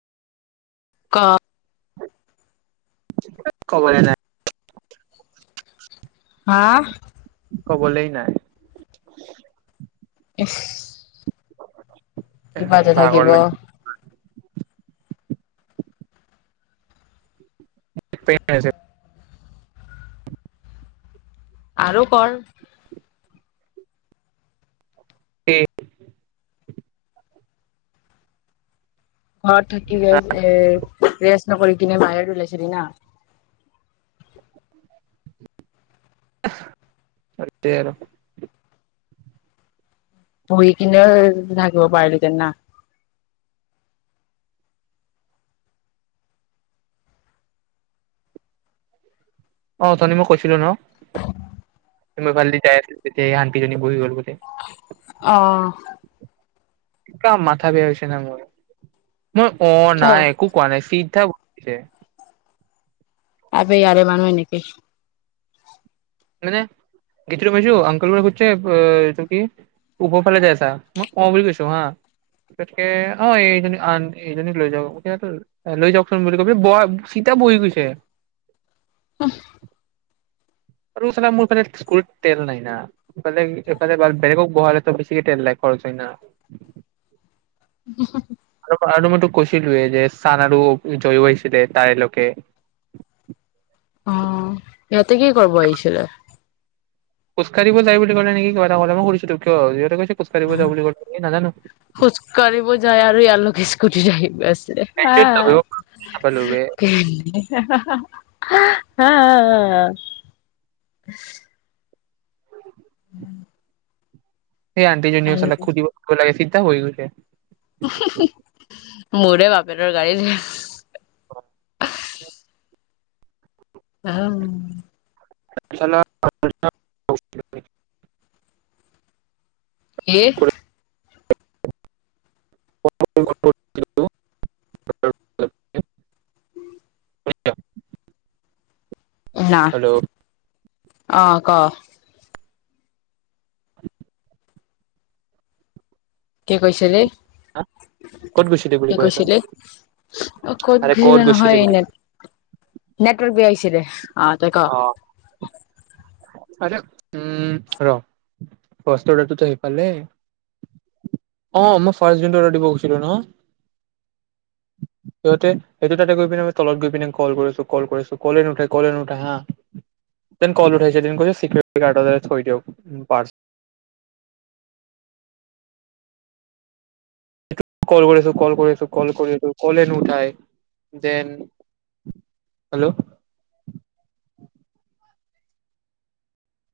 ক কবলে নাই। হা? কবলেই নাই। ইছ! [inaudible] কিবা যে ভাগৰ থাকিব। [unintelligible] আৰু কৰ। কি ঘৰত থাকি গৈ এ ৰেষ্ট ন কৰি কিনে বাহিৰত ওলাইছিলি না সেইটোৱে আৰু বহি কিনে থাকিব পাৰিলোহেঁতেন না। অ উঠনি মই কৈছিলো ন মই ভাল যাই আ তেতিয়া শান্তিজনী বহি গল বোলে। অ। অনকা মাথা বেযা হৈছে ন মোৰ মই অ কিয় নাই একো কোৱা নাই চি। ক ইয়াৰো মানোহ এনেকেই মানে গেটটো পাইছোঁ আনকুলে শুধিছে সেইটো কি ওপৰ ফালে যাই আছা মই অ বুলি কৈছো হা তছকে অ এইন এইজনীক লৈ যাও লৈ যাওকচোন বুলি কৈ চিতা বহি গৈছে। উ। আৰু সালা মোৰফালে স্কুলত তেল নাই নফালে এইফালে বেলেগক বহালে হেঁতেন বেছিকে তেল লাই খৰচ হয় ন উ। আৰু আৰু মইতো কৈছিলো যে চাৰ আৰু জয়ীও হৈছিলে তাইলৈকে অ ইয়াতে কি কৰব আহিছিলে। খোজকাঢ়িব যায় বুলি কলে নেকি ক ক কৰিছো, মই সুধিছোঁ টো কিঅ? খোজ কাঢ়িব ঢ়িব যায় আৰু ইয়ালোকে স্কুটি আহিব আছে হ। সেইটোৱেতো গম নাপালো বে হা সেই আন্তি জনি চালাক সুধিব লাগে । হৈ গৈছে মোৰে বাপেৰ গাড়ী আ আহম [unintelligible] কি? [unintelligible] [inaudible] [unintelligible] শুনিছ? আহ অ ক কি কৈছিলি? ক'ত গৈছিলি বুলি কি কৈ আছ কৈছিলি অ ক'ত আৰে গুছিলে গৈছিলি নহয় বুলি ন ক নেটৱৰ্ক বেয়াছিল । চি দে অ তই ক? অ উম ৰ আহিালেই অ মইাৰ অ দিব খুজো ন সিহতে সটো তাতে গৈ পিনে তলত গৈ পিনে কৰিছো ক [unintelligible] ল কৰিছ কলে নুঠ কলে [unintelligible] কল উঠাইছে এদিন চিক্ৰেট [unintelligible] থৈ দিয়ক পাৰ্ট কল কৰিছো কল কৰিছো কল কৰি আছো কলেই নুঠাই দেন, হেল্ল'